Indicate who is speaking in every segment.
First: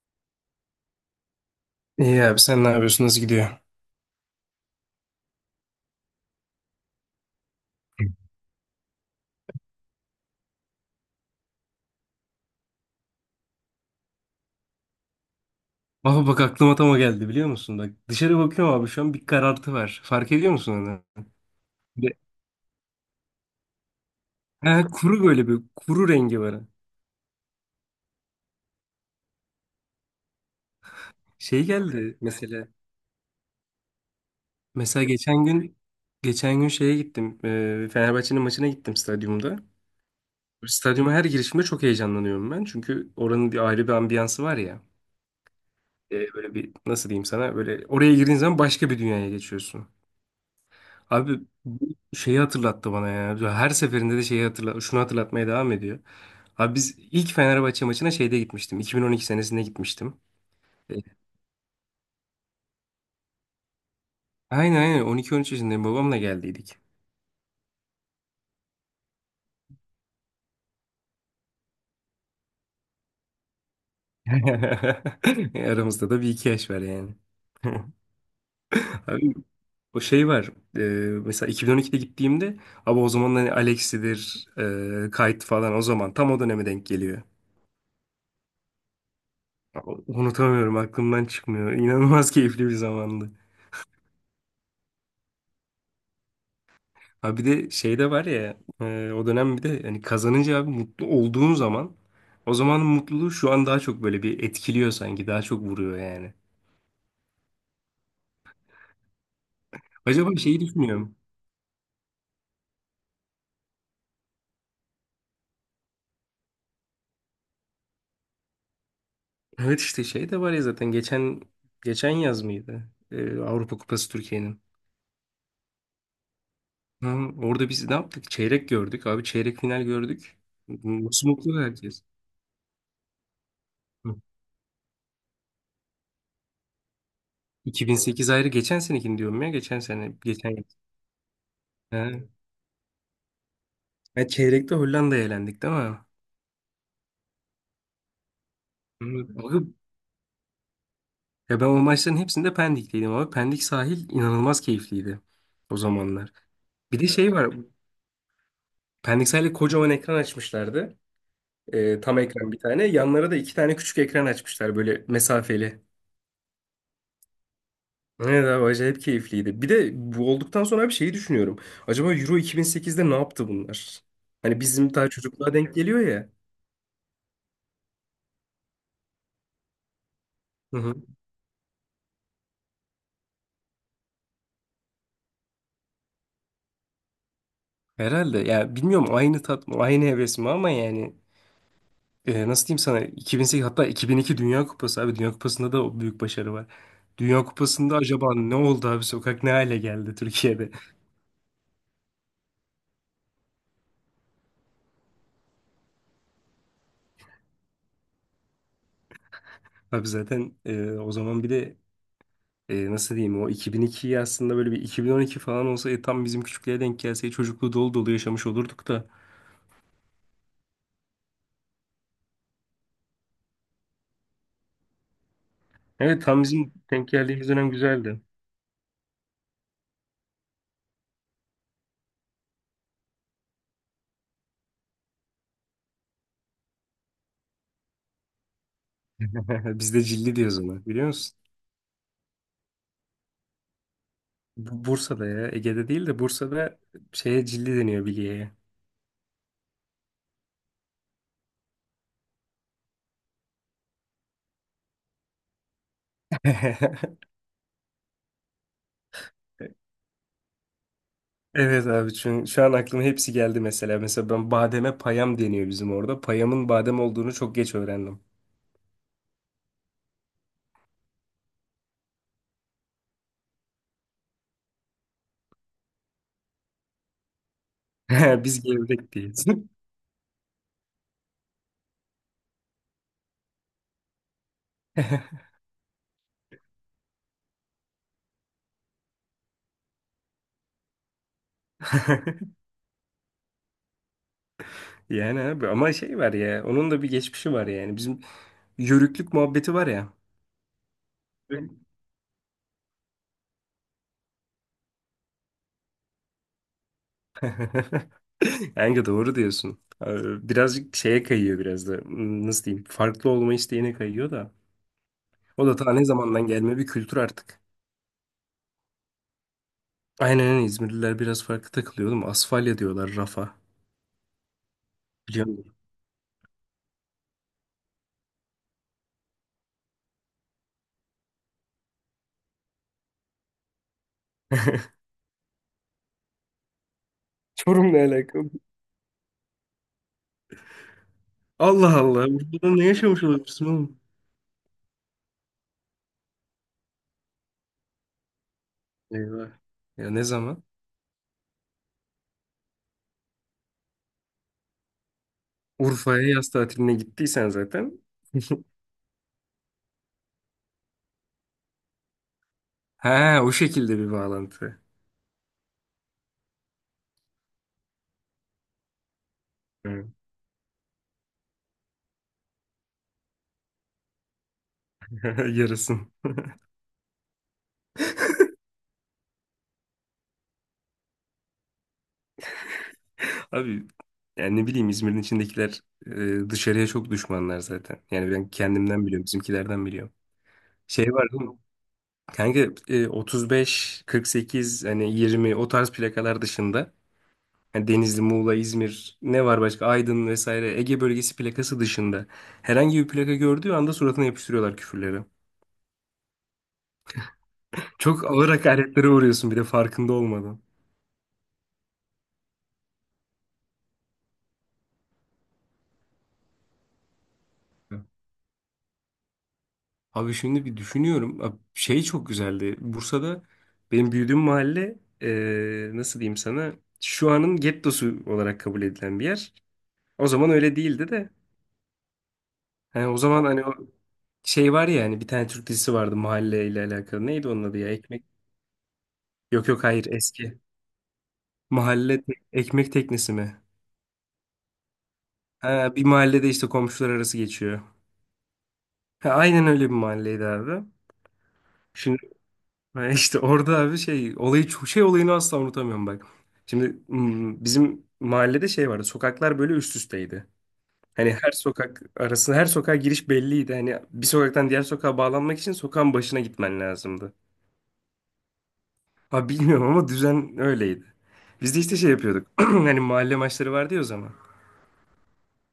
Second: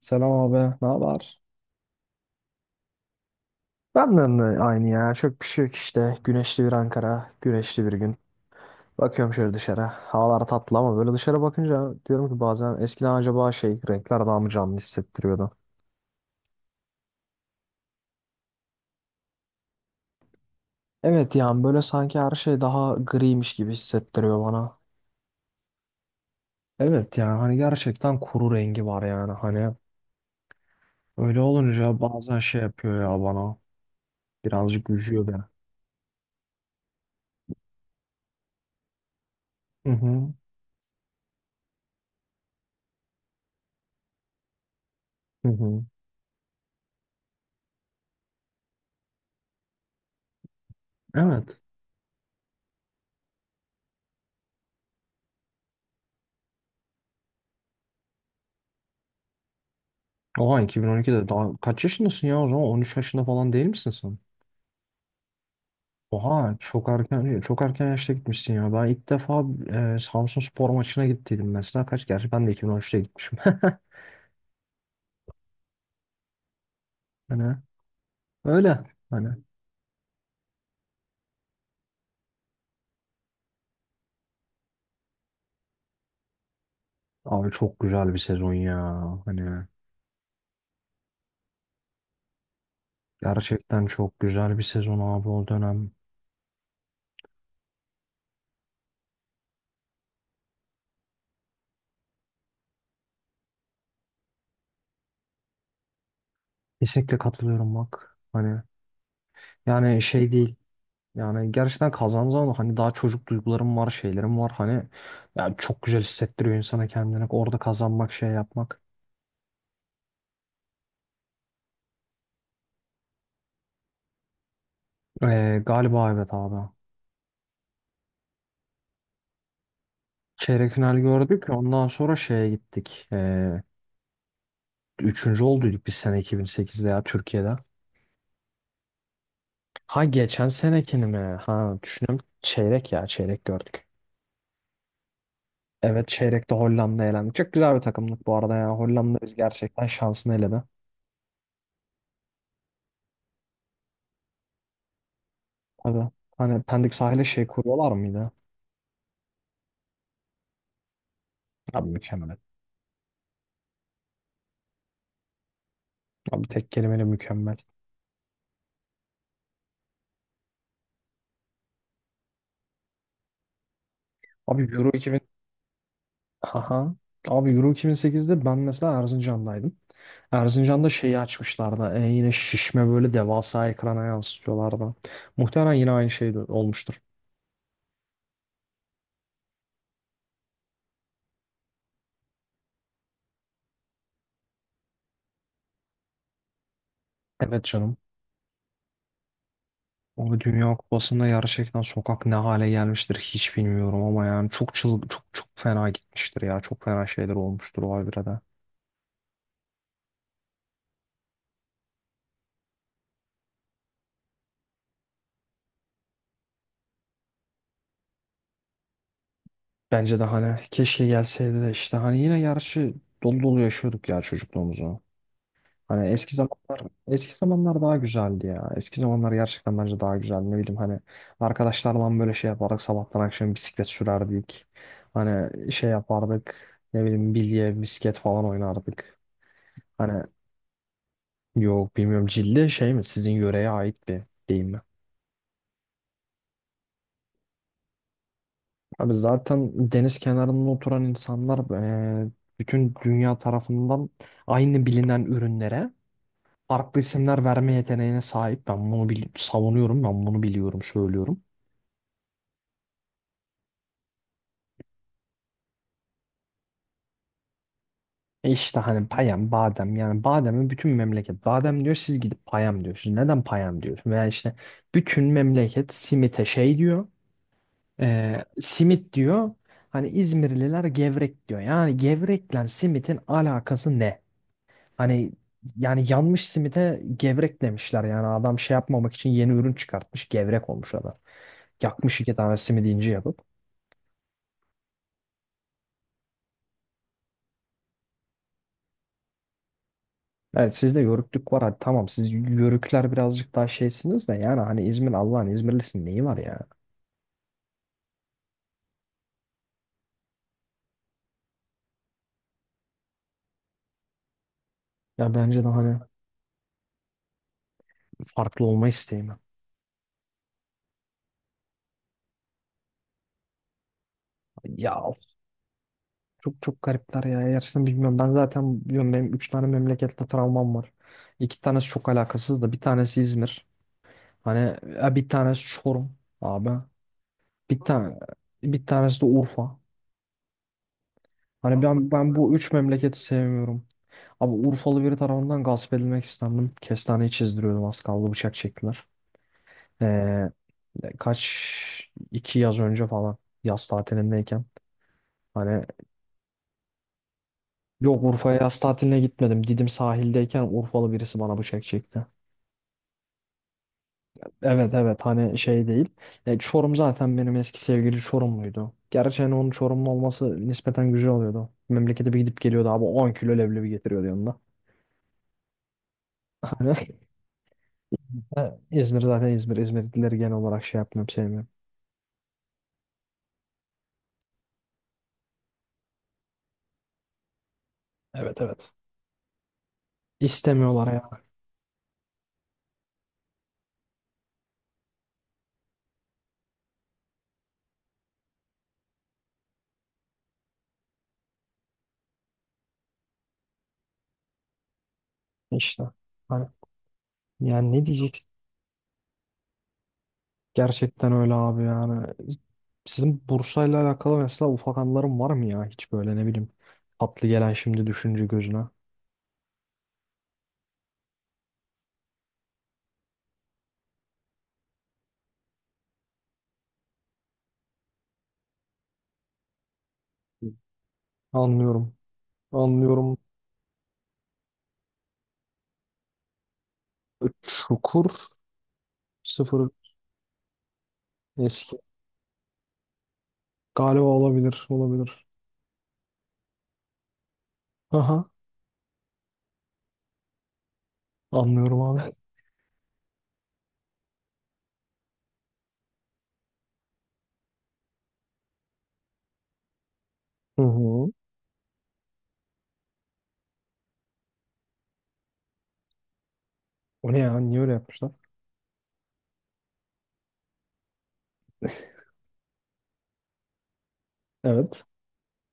Speaker 1: Selam abi, ne haber?
Speaker 2: İyi abi sen ne yapıyorsun? Nasıl gidiyor?
Speaker 1: Benden de aynı ya. Çok bir şey yok işte. Güneşli bir Ankara, güneşli bir gün. Bakıyorum şöyle dışarı. Havalar tatlı ama böyle dışarı bakınca diyorum ki bazen eskiden acaba şey renkler daha mı canlı hissettiriyordu?
Speaker 2: Baba bak aklıma tam o geldi biliyor musun? Bak dışarı bakıyorum abi şu an bir karartı var. Fark ediyor musun onu?
Speaker 1: Evet, yani böyle
Speaker 2: Bir-
Speaker 1: sanki her şey daha griymiş gibi hissettiriyor bana.
Speaker 2: Ha, kuru böyle bir kuru rengi var.
Speaker 1: Evet, yani hani gerçekten kuru rengi var, yani hani öyle
Speaker 2: Şey
Speaker 1: olunca
Speaker 2: geldi
Speaker 1: bazen şey
Speaker 2: mesela.
Speaker 1: yapıyor ya bana, birazcık
Speaker 2: Mesela
Speaker 1: üzüyor beni.
Speaker 2: geçen gün şeye gittim. Fenerbahçe'nin maçına gittim stadyumda.
Speaker 1: Hı hı.
Speaker 2: Stadyuma her girişimde çok heyecanlanıyorum ben. Çünkü oranın bir ayrı bir ambiyansı var ya.
Speaker 1: Hı hı.
Speaker 2: Böyle bir nasıl diyeyim sana böyle oraya girdiğin zaman başka bir dünyaya geçiyorsun. Abi
Speaker 1: Evet.
Speaker 2: bu şeyi hatırlattı bana ya. Her seferinde de şunu hatırlatmaya devam ediyor. Abi biz ilk Fenerbahçe maçına şeyde gitmiştim. 2012 senesinde gitmiştim.
Speaker 1: Oha,
Speaker 2: E,
Speaker 1: 2012'de daha kaç yaşındasın ya, o zaman 13 yaşında falan değil misin sen?
Speaker 2: aynen 12-13 yaşındayım babamla
Speaker 1: Oha,
Speaker 2: geldiydik.
Speaker 1: çok erken çok erken yaşta gitmişsin ya. Ben ilk defa Samsun Spor maçına gittiydim mesela. Gerçi ben de 2013'te gitmişim.
Speaker 2: Aramızda da bir iki yaş var yani.
Speaker 1: Hani öyle, hani
Speaker 2: Abi o şey var. E, Mesela 2012'de gittiğimde abi o zaman hani Alex'idir, Kite falan o zaman tam o döneme denk geliyor.
Speaker 1: abi, çok güzel bir sezon ya. Hani
Speaker 2: Unutamıyorum aklımdan çıkmıyor. İnanılmaz keyifli bir zamandı.
Speaker 1: gerçekten çok güzel bir sezon abi, o dönem.
Speaker 2: Ha bir de şey de var ya o dönem bir de hani kazanınca abi mutlu olduğun zaman o zamanın mutluluğu şu an daha çok böyle bir etkiliyor sanki daha çok vuruyor yani.
Speaker 1: Kesinlikle katılıyorum, bak. Hani yani şey
Speaker 2: Acaba
Speaker 1: değil.
Speaker 2: şeyi düşünüyorum.
Speaker 1: Yani gerçekten kazandığın zaman hani, daha çocuk duygularım var, şeylerim var. Hani yani çok güzel hissettiriyor insana kendini. Orada kazanmak, şey yapmak.
Speaker 2: Evet işte şey de var ya zaten geçen yaz mıydı? Avrupa Kupası Türkiye'nin.
Speaker 1: Galiba evet abi.
Speaker 2: Ha, orada biz ne yaptık? Çeyrek gördük abi çeyrek final gördük.
Speaker 1: Çeyrek final
Speaker 2: Nasıl
Speaker 1: gördük.
Speaker 2: mutlu
Speaker 1: Ondan
Speaker 2: herkes?
Speaker 1: sonra şeye gittik. Ee,
Speaker 2: Hı.
Speaker 1: üçüncü olduyduk biz sene 2008'de ya, Türkiye'de.
Speaker 2: 2008 ayrı, geçen senekini diyorum ya, geçen
Speaker 1: Ha,
Speaker 2: sene,
Speaker 1: geçen
Speaker 2: geçen yıl.
Speaker 1: senekini mi? Ha, düşünüyorum.
Speaker 2: Ha.
Speaker 1: Çeyrek ya çeyrek gördük.
Speaker 2: Ha, çeyrekte Hollanda'ya elendik değil mi?
Speaker 1: Evet, çeyrekte Hollanda'ya elendik. Çok güzel bir takımlık bu arada ya. Hollanda
Speaker 2: Hı.
Speaker 1: biz
Speaker 2: Abi
Speaker 1: gerçekten şansını eledi.
Speaker 2: ya ben o maçların hepsinde Pendik'teydim abi. Pendik sahil inanılmaz keyifliydi o
Speaker 1: Tabii.
Speaker 2: zamanlar.
Speaker 1: Hani Pendik
Speaker 2: Bir de
Speaker 1: sahile
Speaker 2: şey
Speaker 1: şey
Speaker 2: var.
Speaker 1: kuruyorlar mıydı?
Speaker 2: Pendik sahilde kocaman ekran açmışlardı.
Speaker 1: Abi,
Speaker 2: Tam
Speaker 1: mükemmel.
Speaker 2: ekran bir tane. Yanlara da iki tane küçük ekran açmışlar böyle mesafeli.
Speaker 1: Abi, tek kelimeyle mükemmel.
Speaker 2: Evet abi acayip keyifliydi. Bir de bu olduktan sonra bir şeyi düşünüyorum. Acaba Euro 2008'de ne yaptı bunlar? Hani
Speaker 1: Abi Euro
Speaker 2: bizim daha
Speaker 1: 2000.
Speaker 2: çocukluğa denk geliyor ya.
Speaker 1: Aha. Abi Euro 2008'de ben mesela Erzincan'daydım.
Speaker 2: Hı
Speaker 1: Erzincan'da
Speaker 2: hı.
Speaker 1: şeyi açmışlardı. Yine şişme böyle devasa ekrana yansıtıyorlardı. Muhtemelen yine aynı şey de olmuştur.
Speaker 2: Herhalde ya bilmiyorum, aynı tat mı aynı heves mi, ama yani nasıl diyeyim sana 2008, hatta 2002 Dünya Kupası, abi Dünya Kupası'nda da o büyük başarı var. Dünya
Speaker 1: Evet canım.
Speaker 2: Kupası'nda acaba ne oldu abi, sokak ne hale geldi
Speaker 1: Abi
Speaker 2: Türkiye'de?
Speaker 1: Dünya Kupası'nda gerçekten sokak ne hale gelmiştir hiç bilmiyorum ama yani çok çok fena gitmiştir ya. Çok fena şeyler olmuştur o Alvire'de.
Speaker 2: Abi zaten o zaman bir de nasıl diyeyim, o 2002'yi aslında böyle bir 2012 falan olsa, tam bizim küçüklüğe denk gelse çocukluğu dolu dolu yaşamış olurduk da.
Speaker 1: Bence de hani keşke gelseydi de işte hani yine gerçi dolu dolu yaşıyorduk ya çocukluğumuzu. Hani
Speaker 2: Evet tam bizim denk
Speaker 1: eski
Speaker 2: geldiğimiz dönem
Speaker 1: zamanlar daha
Speaker 2: güzeldi.
Speaker 1: güzeldi ya. Eski zamanlar gerçekten bence daha güzeldi. Ne bileyim hani arkadaşlarla böyle şey yapardık. Sabahtan akşam bisiklet sürerdik. Hani şey yapardık. Ne bileyim, bilye, misket falan oynardık.
Speaker 2: Biz de
Speaker 1: Hani
Speaker 2: cilli diyoruz ona biliyor musun?
Speaker 1: yok, bilmiyorum, cilde şey mi, sizin yöreye ait bir deyim mi?
Speaker 2: Bursa'da, ya Ege'de değil de Bursa'da şeye cilli deniyor, bilye'ye.
Speaker 1: Abi zaten deniz kenarında oturan insanlar, eee, bütün dünya tarafından aynı bilinen ürünlere farklı isimler verme yeteneğine sahip. Ben bunu savunuyorum, ben bunu biliyorum, söylüyorum.
Speaker 2: Evet abi çünkü şu an aklıma hepsi geldi mesela. Mesela ben, bademe payam deniyor bizim orada. Payamın badem olduğunu çok geç öğrendim.
Speaker 1: İşte hani payam, badem, yani bademi bütün memleket badem diyor, siz gidip payam diyorsunuz. Neden payam diyorsun? Veya işte bütün memleket simite şey diyor. e,
Speaker 2: Biz
Speaker 1: simit
Speaker 2: gevrek diyeyiz.
Speaker 1: diyor. Hani İzmirliler gevrek diyor. Yani gevrekle simitin alakası ne? Hani yani yanmış simite gevrek demişler. Yani adam şey yapmamak için yeni ürün çıkartmış. Gevrek olmuş adam. Yakmış iki tane simidi ince yapıp.
Speaker 2: Yani abi ama şey var ya, onun da bir geçmişi var yani. Bizim yörüklük muhabbeti var ya.
Speaker 1: Evet, sizde yörüklük var.
Speaker 2: Evet.
Speaker 1: Hadi tamam, siz yörükler birazcık daha şeysiniz de yani hani İzmir, Allah'ın İzmirlisin, neyi var ya?
Speaker 2: Kanka doğru diyorsun. Birazcık şeye kayıyor biraz da. Nasıl diyeyim? Farklı olma isteğine kayıyor da.
Speaker 1: Ya bence
Speaker 2: O
Speaker 1: de
Speaker 2: da ta
Speaker 1: hani
Speaker 2: ne zamandan gelme bir kültür artık.
Speaker 1: farklı olma isteği.
Speaker 2: Aynen öyle, İzmirliler biraz farklı takılıyor oğlum. Asfalya diyorlar rafa.
Speaker 1: Ya of,
Speaker 2: Biliyor musun?
Speaker 1: çok çok garipler ya. Gerçekten bilmiyorum. Ben zaten biliyorum, benim 3 tane memlekette travmam var. 2 tanesi çok alakasız da, bir tanesi İzmir. Hani bir tanesi Çorum abi. Bir
Speaker 2: Çorum'la
Speaker 1: tane
Speaker 2: alakalı.
Speaker 1: Bir tanesi de Urfa. Hani
Speaker 2: Allah
Speaker 1: ben
Speaker 2: Allah.
Speaker 1: ben bu
Speaker 2: Urfa'da
Speaker 1: üç
Speaker 2: ne
Speaker 1: memleketi
Speaker 2: yaşamış olabilirsin
Speaker 1: sevmiyorum.
Speaker 2: oğlum?
Speaker 1: Abi Urfalı biri tarafından gasp edilmek istendim. Kestaneyi çizdiriyordum, az kaldı bıçak çektiler,
Speaker 2: Eyvah. Ya ne
Speaker 1: Ee,
Speaker 2: zaman?
Speaker 1: kaç iki yaz önce falan, yaz tatilindeyken, hani,
Speaker 2: Urfa'ya yaz tatiline gittiysen zaten.
Speaker 1: yok, Urfa'ya yaz tatiline gitmedim. Didim sahildeyken Urfalı birisi bana bıçak çekti.
Speaker 2: Ha, o şekilde bir bağlantı.
Speaker 1: Evet evet, hani şey değil. Çorum zaten benim eski sevgili Çorumluydu. Gerçi hani onun
Speaker 2: Hı.
Speaker 1: Çorumlu olması nispeten güzel oluyordu. Memlekete bir gidip geliyordu abi, 10 kilo leblebi getiriyordu yanında.
Speaker 2: Yarasın.
Speaker 1: Hani İzmir zaten İzmir. İzmirlileri genel olarak şey yapmıyorum, sevmiyorum.
Speaker 2: Abi yani ne bileyim, İzmir'in içindekiler dışarıya çok düşmanlar zaten. Yani ben
Speaker 1: Evet evet.
Speaker 2: kendimden biliyorum, bizimkilerden biliyorum.
Speaker 1: İstemiyorlar
Speaker 2: Şey
Speaker 1: ya
Speaker 2: var değil mi? Kanka 35, 48, hani 20, o tarz plakalar dışında, yani Denizli, Muğla, İzmir ne var başka? Aydın vesaire, Ege bölgesi plakası dışında herhangi bir plaka gördüğü anda suratına yapıştırıyorlar küfürleri.
Speaker 1: işte. Hani yani ne
Speaker 2: Çok ağır
Speaker 1: diyeceksin?
Speaker 2: hakaretlere uğruyorsun bir de farkında olmadan.
Speaker 1: Gerçekten öyle abi, yani. Sizin Bursa'yla alakalı mesela ufak anılarım var mı ya? Hiç böyle ne bileyim, tatlı gelen şimdi düşünce gözüne.
Speaker 2: Abi şimdi bir düşünüyorum. Abi şey çok güzeldi. Bursa'da benim büyüdüğüm mahalle, nasıl diyeyim sana, şu anın gettosu olarak kabul edilen bir yer. O zaman öyle değildi de.
Speaker 1: Anlıyorum.
Speaker 2: Yani o
Speaker 1: Anlıyorum.
Speaker 2: zaman hani o şey var ya, hani bir tane Türk dizisi vardı mahalle ile alakalı. Neydi onun adı ya? Ekmek.
Speaker 1: Çukur,
Speaker 2: Yok yok
Speaker 1: sıfır,
Speaker 2: hayır, eski.
Speaker 1: eski.
Speaker 2: Ekmek teknesi mi?
Speaker 1: Galiba olabilir. Olabilir.
Speaker 2: Ha, bir mahallede işte komşular arası geçiyor.
Speaker 1: Aha.
Speaker 2: Ha, aynen öyle bir mahalleydi abi.
Speaker 1: Anlıyorum
Speaker 2: Şimdi
Speaker 1: abi.
Speaker 2: ha, işte orada abi şey olayı çok şey olayını asla unutamıyorum bak. Şimdi bizim mahallede şey vardı. Sokaklar böyle üst üsteydi.
Speaker 1: Hı hı.
Speaker 2: Hani her sokak arası, her sokağa giriş belliydi. Hani bir sokaktan diğer sokağa bağlanmak için sokağın başına gitmen
Speaker 1: O
Speaker 2: lazımdı.
Speaker 1: ne ya? Niye öyle yapmışlar?
Speaker 2: Ha bilmiyorum ama düzen öyleydi. Biz de işte şey yapıyorduk. Hani mahalle maçları vardı ya o zaman.
Speaker 1: Evet.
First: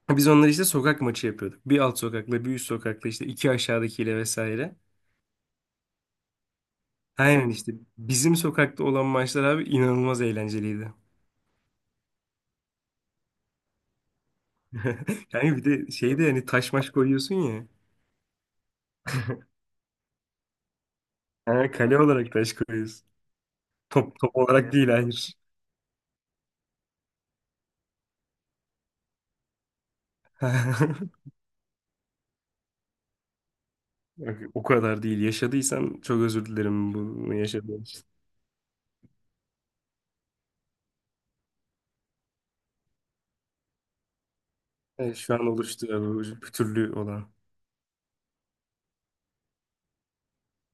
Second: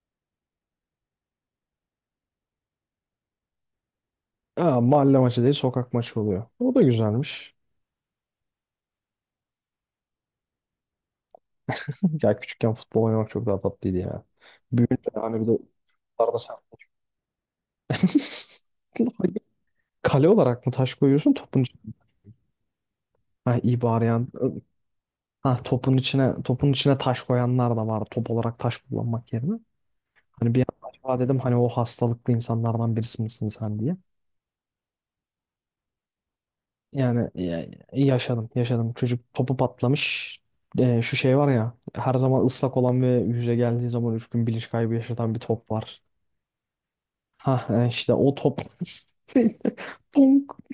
Speaker 2: Biz onları işte sokak maçı yapıyorduk. Bir alt sokakla, bir üst sokakla, işte iki aşağıdakiyle vesaire.
Speaker 1: Ha, mahalle maçı değil, sokak maçı oluyor. O da
Speaker 2: Aynen
Speaker 1: güzelmiş.
Speaker 2: işte bizim sokakta olan maçlar abi inanılmaz eğlenceliydi.
Speaker 1: Ya küçükken futbol oynamak çok daha tatlıydı ya. Büyünce hani bir de
Speaker 2: Yani bir de şeyde,
Speaker 1: arada
Speaker 2: yani
Speaker 1: sen...
Speaker 2: taş maç koyuyorsun ya.
Speaker 1: Kale olarak mı taş koyuyorsun topun
Speaker 2: Ha,
Speaker 1: içine?
Speaker 2: kale olarak taş koyuyorsun.
Speaker 1: Ha, iyi bari
Speaker 2: Top,
Speaker 1: yani.
Speaker 2: top olarak değil hayır.
Speaker 1: Ha, topun içine topun içine taş koyanlar da var, top olarak taş kullanmak yerine. Hani bir an acaba dedim hani o hastalıklı insanlardan birisi misin sen diye.
Speaker 2: Yok, o kadar değil. Yaşadıysan çok özür dilerim
Speaker 1: Yani
Speaker 2: bunu yaşadığın için.
Speaker 1: yaşadım, yaşadım. Çocuk topu patlamış. Şu şey var ya, her zaman ıslak olan ve yüze geldiği zaman 3 gün bilinç kaybı
Speaker 2: Evet, şu
Speaker 1: yaşatan bir
Speaker 2: an
Speaker 1: top
Speaker 2: oluştu
Speaker 1: var.
Speaker 2: ya bu bir türlü olan.
Speaker 1: Ha, işte o top. Tonk.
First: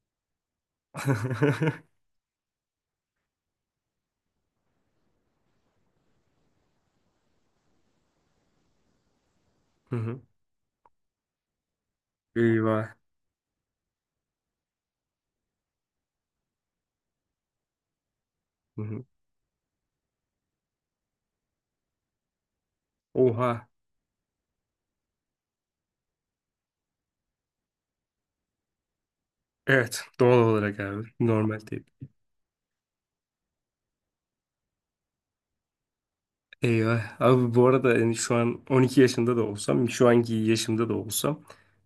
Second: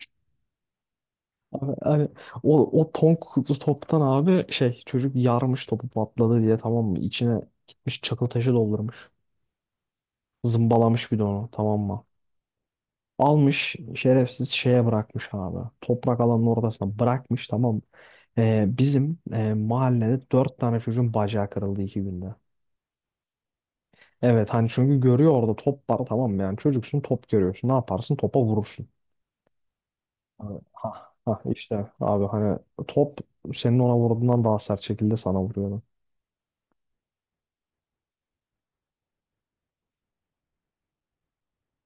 Speaker 1: Abi, hani o tonk toptan abi şey çocuk yarmış topu patladı diye, tamam mı? İçine gitmiş çakıl taşı doldurmuş.
Speaker 2: Hı hı.
Speaker 1: Zımbalamış bir de onu, tamam mı?
Speaker 2: Eyvah.
Speaker 1: Almış şerefsiz şeye bırakmış abi. Toprak alanın ortasına bırakmış, tamam mı? Ee,
Speaker 2: Hı hı.
Speaker 1: bizim mahallede dört tane çocuğun bacağı kırıldı 2 günde.
Speaker 2: Oha.
Speaker 1: Evet, hani çünkü görüyor orada top var, tamam mı, yani çocuksun, top görüyorsun, ne yaparsın, topa vurursun.
Speaker 2: Evet doğal
Speaker 1: Abi,
Speaker 2: olarak abi.
Speaker 1: ha, ha,
Speaker 2: Normal
Speaker 1: işte
Speaker 2: tepki.
Speaker 1: abi hani top senin ona vurduğundan daha sert şekilde sana vuruyordu.
Speaker 2: Eyvah. Abi bu arada yani şu an 12 yaşında da olsam, şu anki yaşımda da olsam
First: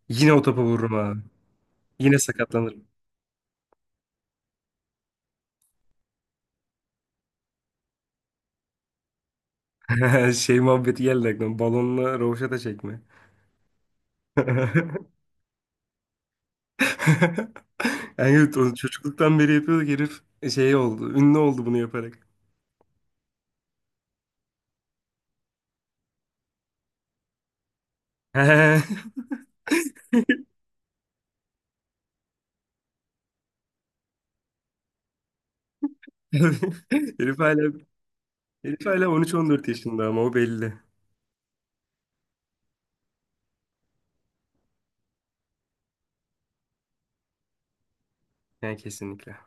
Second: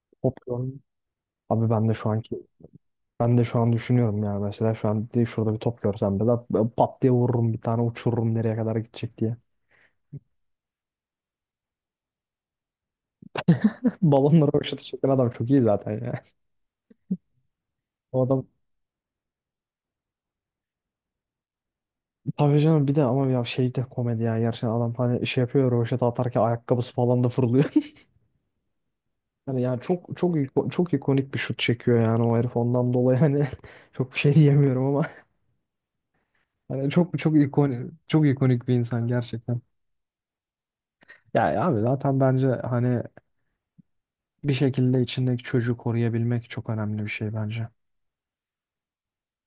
Speaker 2: yine
Speaker 1: Top
Speaker 2: o topa
Speaker 1: gör-
Speaker 2: vururum abi.
Speaker 1: Abi
Speaker 2: Yine sakatlanırım.
Speaker 1: ben de şu an düşünüyorum ya, mesela, şurada bir top görsem de ben pat diye vururum, bir tane uçururum nereye kadar gidecek diye.
Speaker 2: Şey muhabbeti geldi aklıma. Balonla rovaşata çekme.
Speaker 1: Balonları boşaltı çeken adam çok iyi zaten ya. O
Speaker 2: Yani
Speaker 1: adam,
Speaker 2: evet, onu çocukluktan beri yapıyorduk, herif şey oldu. Ünlü oldu bunu yaparak.
Speaker 1: tabii canım, bir de ama ya şey de komedi ya, gerçekten adam hani şey yapıyor, rövaşata atarken ayakkabısı falan da fırlıyor.
Speaker 2: Herif
Speaker 1: Yani ya çok çok çok ikonik bir şut çekiyor yani, o herif ondan dolayı hani çok bir şey diyemiyorum ama hani çok çok
Speaker 2: hala,
Speaker 1: ikonik çok ikonik bir
Speaker 2: Herif
Speaker 1: insan
Speaker 2: hala
Speaker 1: gerçekten.
Speaker 2: 13-14 yaşında ama o belli.
Speaker 1: Ya abi zaten bence hani bir şekilde içindeki çocuğu koruyabilmek çok önemli bir şey bence.
Speaker 2: Yani kesinlikle.